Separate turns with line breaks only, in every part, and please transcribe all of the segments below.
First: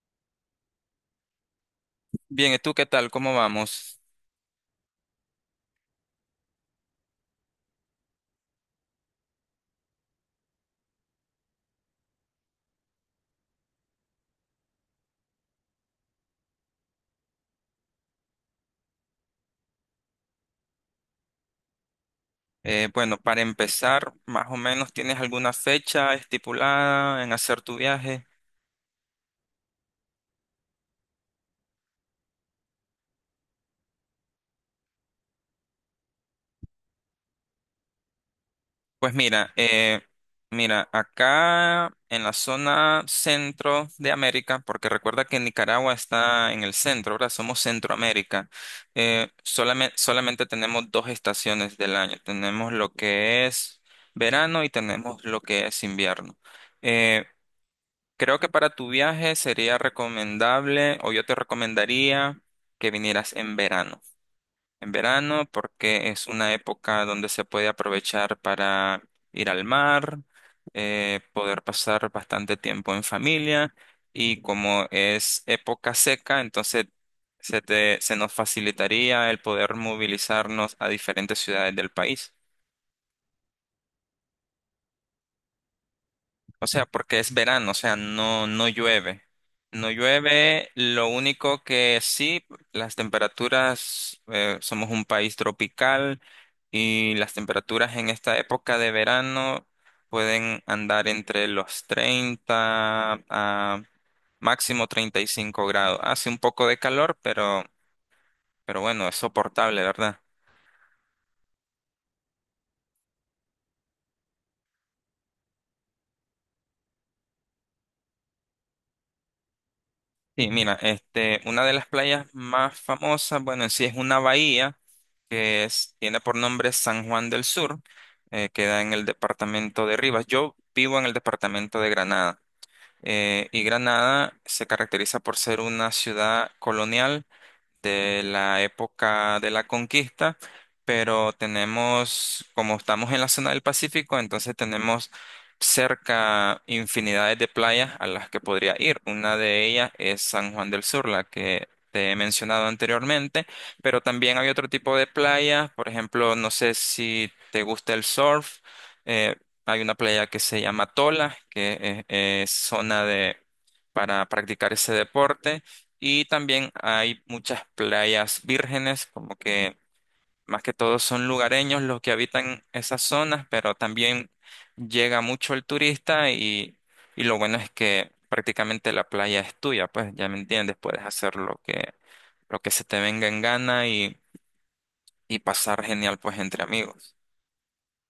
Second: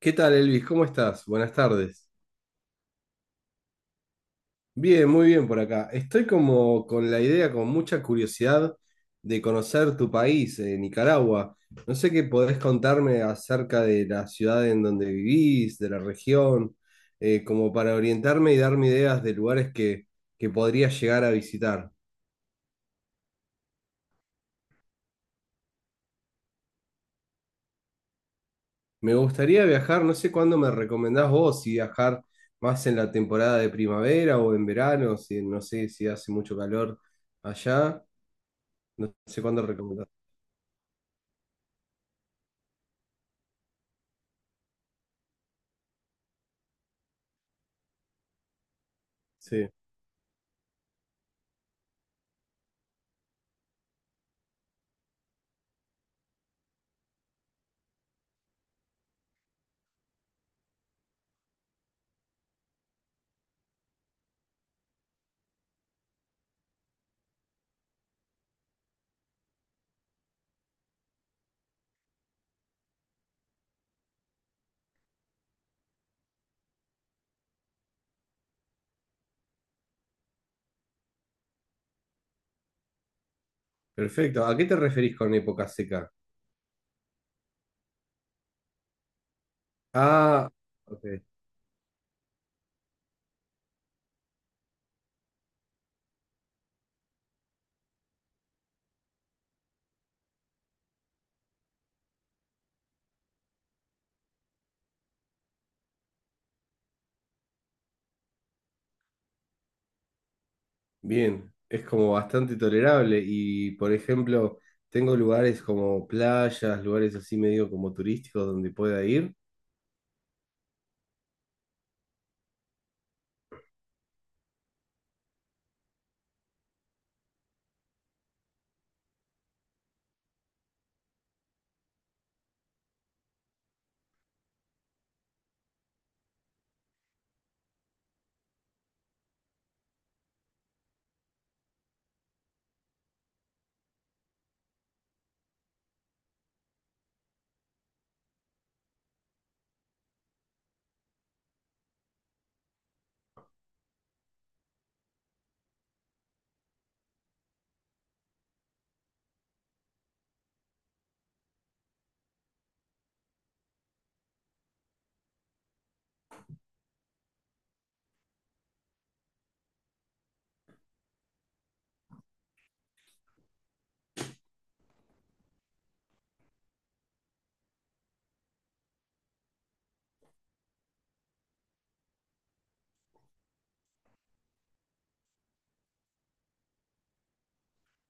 ¿Qué tal, Elvis? ¿Cómo estás? Buenas tardes.
Bien, ¿y tú qué tal? ¿Cómo vamos?
Bien, muy bien por acá. Estoy como con la idea, con mucha curiosidad de conocer tu país, Nicaragua. No sé qué podés contarme acerca de la ciudad en donde vivís, de la región, como para orientarme y darme ideas de lugares que podría llegar a visitar.
Bueno, para empezar, más o menos, ¿tienes alguna fecha estipulada en hacer tu viaje?
Me gustaría viajar, no sé cuándo me recomendás vos, si viajar más en la temporada de primavera o en verano, si no sé si hace mucho calor allá.
Pues
No sé
mira,
cuándo recomendar.
acá en la zona centro de América, porque recuerda que Nicaragua está en el centro, ahora somos Centroamérica,
Sí.
solamente tenemos dos estaciones del año. Tenemos lo que es verano y tenemos lo que es invierno. Eh, Creo que para tu viaje sería recomendable, o yo te recomendaría que vinieras en verano. En verano, porque es una época donde se puede aprovechar para ir al mar, poder pasar bastante tiempo en familia, y como es época seca, entonces se nos facilitaría el poder movilizarnos a diferentes ciudades del país.
Perfecto. ¿A qué te referís con época seca?
O sea, porque es verano, o sea, no, no llueve. No
Ah,
llueve, lo
ok.
único que sí, las temperaturas, somos un país tropical y las temperaturas en esta época de verano pueden andar entre los 30 a máximo 35 grados. Hace un poco de calor, pero bueno, es soportable, ¿verdad?
Bien. Es como bastante tolerable y, por ejemplo, tengo lugares como playas, lugares así medio como turísticos donde pueda ir.
Sí, mira, este, una de las playas más famosas, bueno, en sí es una bahía tiene por nombre San Juan del Sur, queda en el departamento de Rivas. Yo vivo en el departamento de Granada, y Granada se caracteriza por ser una ciudad colonial de la época de la conquista, pero tenemos, como estamos en la zona del Pacífico, entonces tenemos cerca infinidades de playas a las que podría ir. Una de ellas es San Juan del Sur, la que te he mencionado anteriormente, pero también hay otro tipo de playas, por ejemplo, no sé si te gusta el surf, eh, hay una playa que se llama Tola, que es zona de... para practicar ese deporte. Y también hay muchas playas vírgenes, como que más que todo son lugareños los que habitan esas zonas, pero también llega mucho el turista y lo bueno es que prácticamente la playa es tuya, pues ya me entiendes, puedes hacer lo que, se te venga en gana y pasar genial pues entre amigos.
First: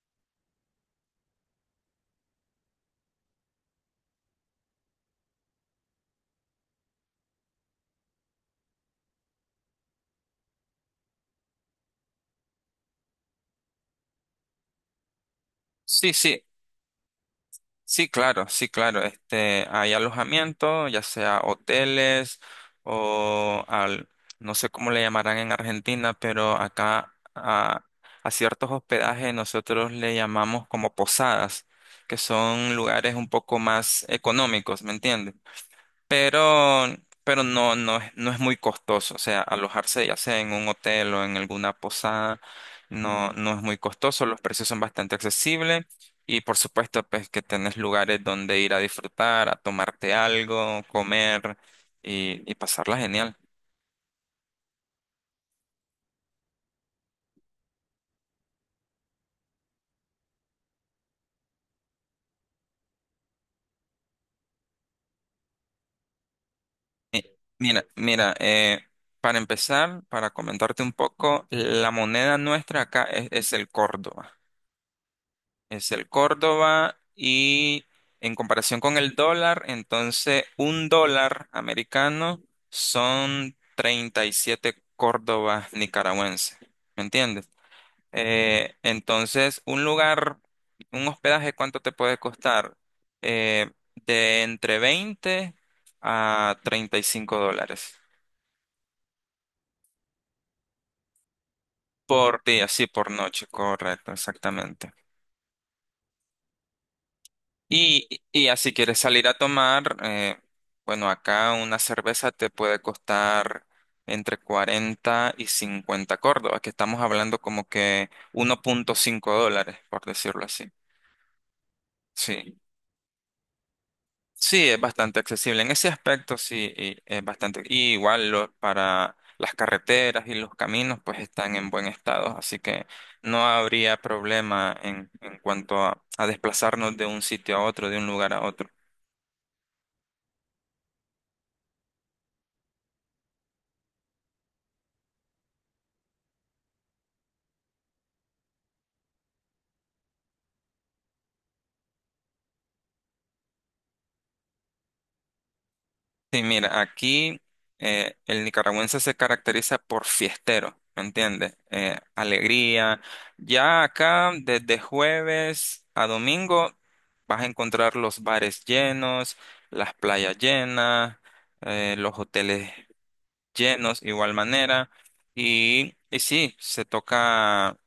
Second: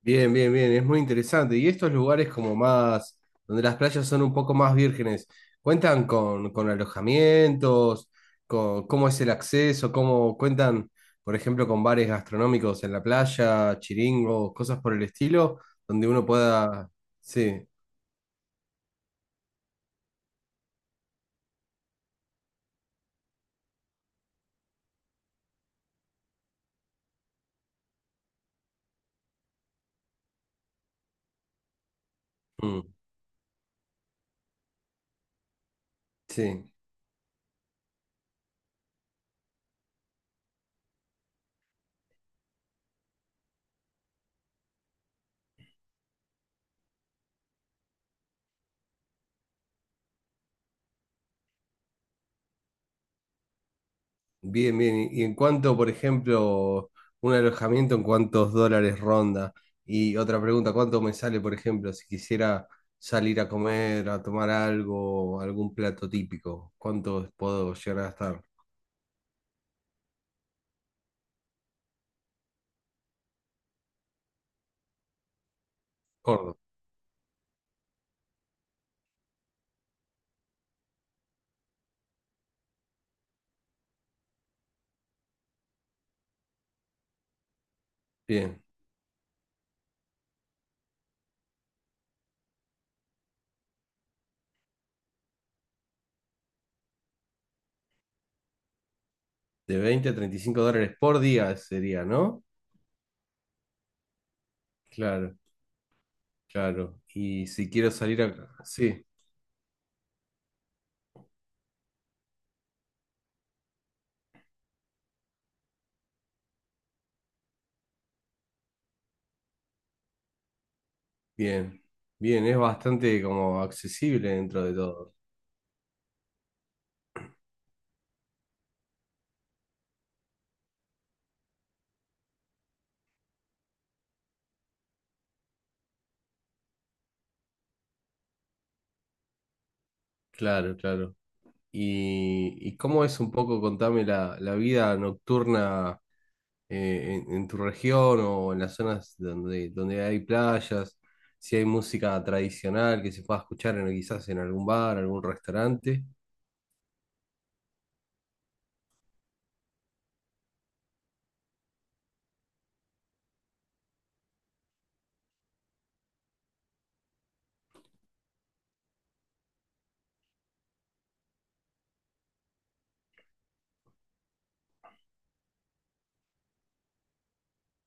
Bien, bien, bien, es muy interesante. Y estos lugares como más, donde las playas son un poco más vírgenes, ¿cuentan con alojamientos? Con, ¿cómo es el acceso? ¿Cómo cuentan, por ejemplo, con bares gastronómicos en la playa, chiringos, cosas por el estilo, donde
Sí,
uno
sí.
pueda... Sí,
Sí, claro, sí, claro. Este, hay alojamiento, ya sea hoteles o no sé cómo le llamarán en Argentina, pero acá a ciertos hospedajes nosotros le llamamos como posadas, que son
mm,
lugares un poco más económicos, ¿me entiendes?
sí.
pero, pero no, no, no es muy costoso. O sea, alojarse ya sea en un hotel o en alguna posada, no, no es muy costoso. Los precios son bastante accesibles. Y por supuesto, pues que tenés lugares donde ir a disfrutar, a tomarte algo, comer y pasarla genial.
Bien, bien. Y en cuanto, por ejemplo, un alojamiento, ¿en cuántos dólares ronda? Y otra pregunta, ¿cuánto me sale, por ejemplo, si quisiera salir a comer, a tomar algo, algún plato típico?
Mi-
¿Cuánto puedo
Mira,
llegar a
mira,
gastar?
eh, para empezar, para comentarte un poco, la moneda nuestra acá es el córdoba. Es el
Gordo.
córdoba y en comparación con el dólar, entonces un dólar americano son 37 córdobas nicaragüenses, ¿me entiendes?
Bien.
Entonces, un lugar, un hospedaje, ¿cuánto te puede costar? Eh, de entre 20 a 35 dólares
De $20 a $35 por día sería,
por
¿no?
día, sí, por noche, correcto, exactamente.
Claro, claro. Y si quiero
Y,
salir
y
a...
así quieres
Sí,
salir a tomar, bueno, acá una cerveza te puede costar entre 40 y 50 córdobas, que estamos hablando como que 1,5 dólares, por decirlo así.
bien. Bien, es
Sí,
bastante como accesible dentro
sí,
de
es
todo.
bastante accesible en ese aspecto, sí, y es bastante. Y igual para las carreteras y los caminos, pues están en buen estado, así que no habría problema en cuanto a desplazarnos de un sitio a otro, de un lugar a otro.
Claro, claro. ¿Y cómo es un poco, contame, la vida nocturna en tu región o en las zonas donde, donde hay playas? Si hay música tradicional que se pueda escuchar en, quizás en algún bar, algún restaurante.
Sí, mira, aquí el nicaragüense se caracteriza por fiestero, ¿me entiendes? Alegría. Ya acá, desde jueves a domingo, vas a encontrar los bares llenos, las playas llenas, los hoteles llenos, igual manera. Y sí, se toca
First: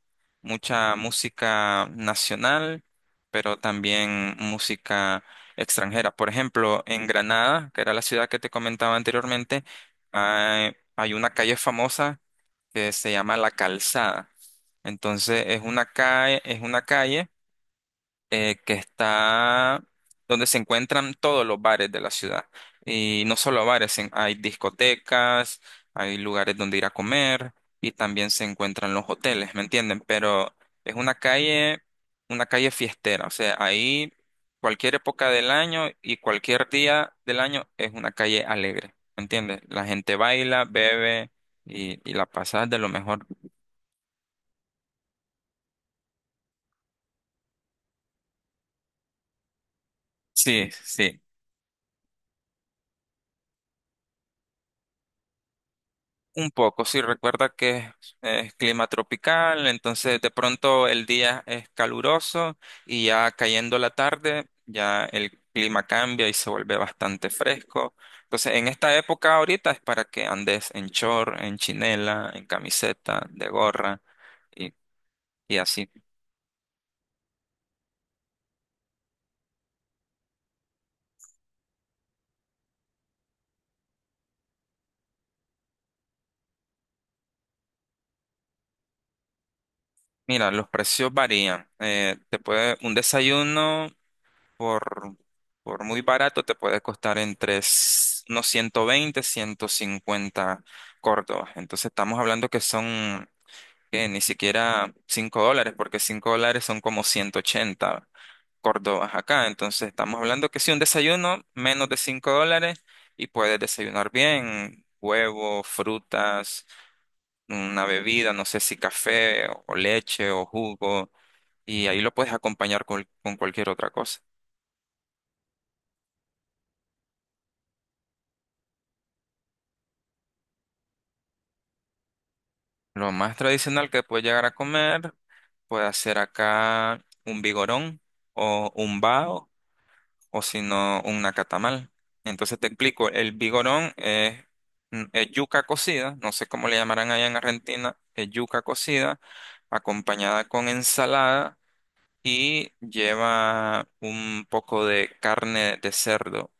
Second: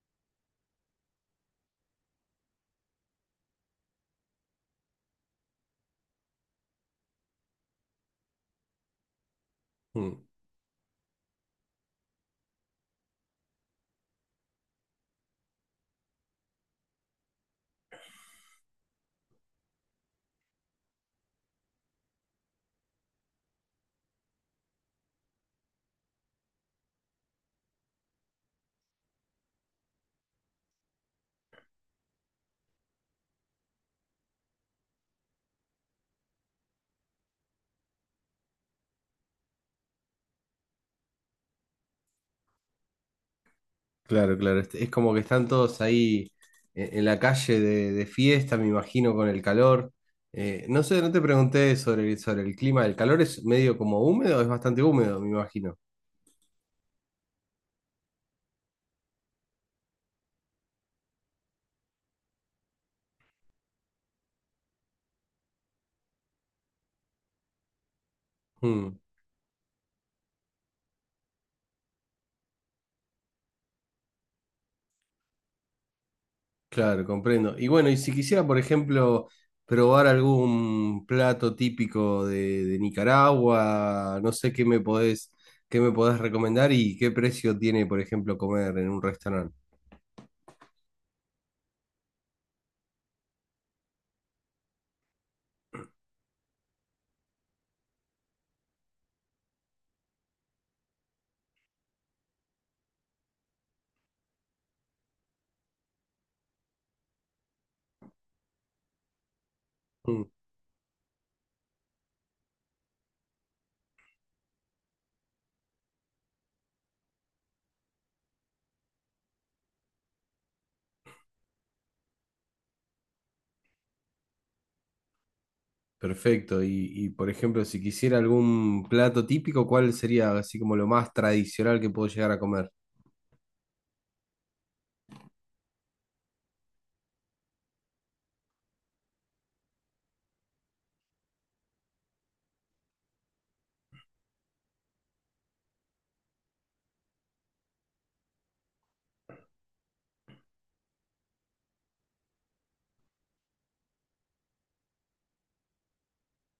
mucha música nacional, pero también música extranjera. Por ejemplo, en Granada, que era la ciudad que te comentaba anteriormente,
Mm,
hay una calle famosa que se llama La Calzada. Entonces, es una calle que está donde se encuentran todos los bares de la ciudad. Y no solo bares, hay discotecas, hay lugares donde ir a comer y también se encuentran los hoteles, ¿me entienden? Pero es una calle fiestera, o sea, ahí cualquier época del año y cualquier día del año es una calle alegre, ¿me entiendes? La gente baila, bebe y la pasa de lo mejor.
claro, claro. Es como que están todos ahí en la calle de fiesta, me imagino, con el calor.
Sí,
No sé, no
sí.
te pregunté sobre el clima. ¿El calor es medio como húmedo? Es bastante húmedo, me imagino.
Un poco, sí, recuerda que es clima tropical, entonces de pronto el día es caluroso y ya cayendo la tarde, ya el clima cambia y se vuelve bastante fresco. Entonces en esta
Mm.
época ahorita es para que andes en short, en chinela, en camiseta, de gorra y, y así.
Claro, comprendo. Y bueno, y si quisiera, por ejemplo, probar algún plato típico de Nicaragua, no sé qué me qué me podés recomendar y qué precio tiene, por ejemplo, comer en un restaurante.
Mira, los precios varían. Te puede un desayuno. por, por muy barato te puede costar entre unos 120, 150 córdobas. Entonces estamos hablando que son que ni siquiera 5 dólares, porque 5 dólares son como 180 córdobas acá. Entonces estamos
Mm,
hablando que si un desayuno menos de 5 dólares y puedes desayunar bien, huevo, frutas, una bebida, no sé si café o leche o jugo, y ahí lo puedes acompañar con cualquier otra cosa.
perfecto. Por ejemplo, si quisiera algún plato típico, ¿cuál sería así como lo más tradicional que puedo llegar a comer?
Lo más tradicional que puedes llegar a comer puede ser acá un vigorón o un bao o si no un nacatamal. Entonces te explico, el vigorón es yuca cocida, no sé cómo le llamarán allá en Argentina, es yuca cocida acompañada con ensalada y lleva un poco de carne de cerdo.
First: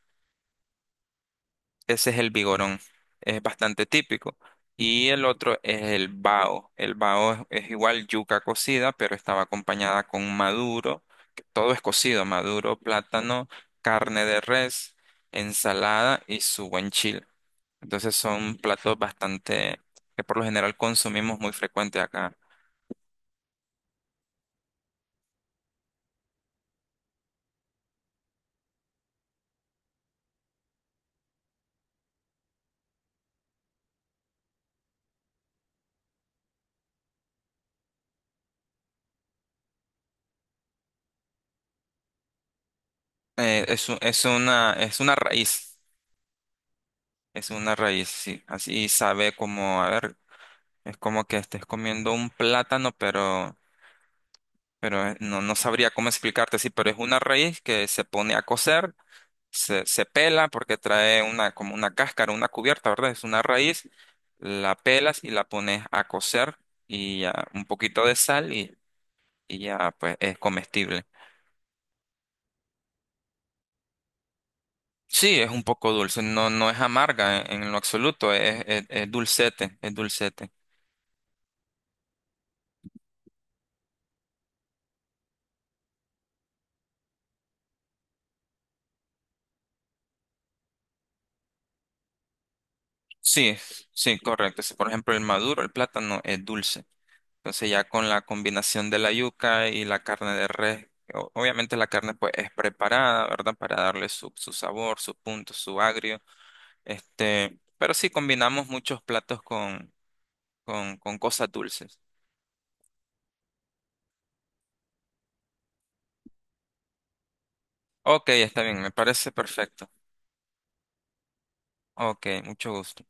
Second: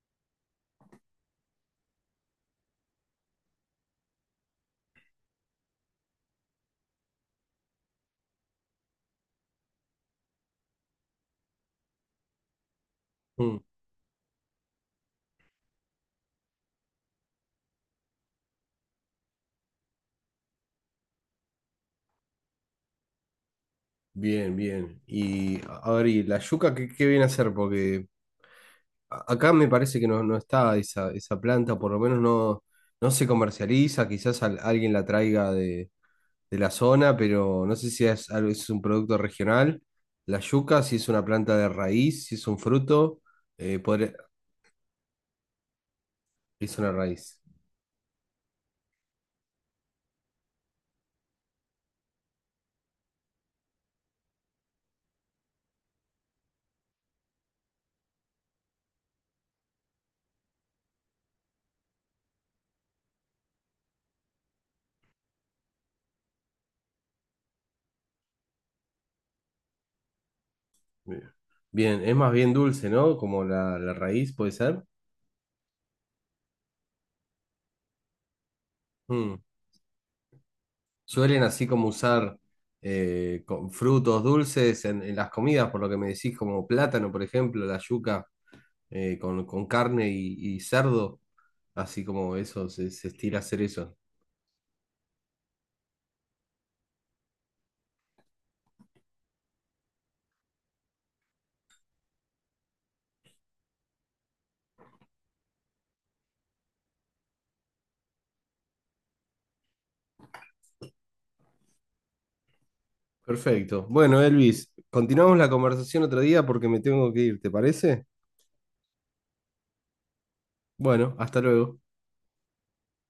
Ese es el vigorón, es bastante típico. Y el otro es el bao. El bao es igual yuca cocida, pero estaba acompañada con maduro, que todo es cocido, maduro, plátano,
Mm,
carne de res, ensalada y su buen chile. Entonces son platos bastante que por lo general consumimos muy frecuente acá.
bien, bien. Y a ver, ¿y la yuca qué viene a ser? Porque a- acá me parece que no está esa, esa planta, por lo menos no se comercializa, quizás al- alguien la traiga de la zona, pero no sé si es, algo- es un producto regional. La yuca, si es una planta de raíz, si es un fruto, podré-
Es una raíz,
es una raíz.
es una raíz, sí. Así sabe como, a ver, es como que estés comiendo un plátano, pero no, no sabría cómo explicarte, sí, pero es una raíz que se pone a cocer, se pela porque trae una, como una cáscara, una cubierta, ¿verdad? Es una raíz, la pelas y la pones a cocer y ya un poquito de sal y ya pues es comestible.
Bien, bien, es más bien dulce, ¿no? Como la raíz, puede ser.
Sí, es un poco dulce, no, no es amarga en lo absoluto, es
Mm.
dulcete, es dulcete.
Suelen así como usar con frutos dulces en las comidas, por lo que me decís, como plátano, por ejemplo, la yuca. Con con carne y cerdo, así como eso, se estira
Sí,
hacer eso.
sí, correcto. Sí, por ejemplo, el maduro, el plátano es dulce. Entonces ya con la combinación de la yuca y la carne de res, obviamente la carne pues es preparada, ¿verdad? Para darle su, sabor, su punto, su agrio. Este, pero sí combinamos muchos platos con cosas dulces.
Perfecto. Bueno, Elvis, continuamos la conversación otro día porque me tengo que ir, ¿te parece?
Ok, está bien, me parece perfecto.
Bueno, hasta luego.
Ok, mucho gusto.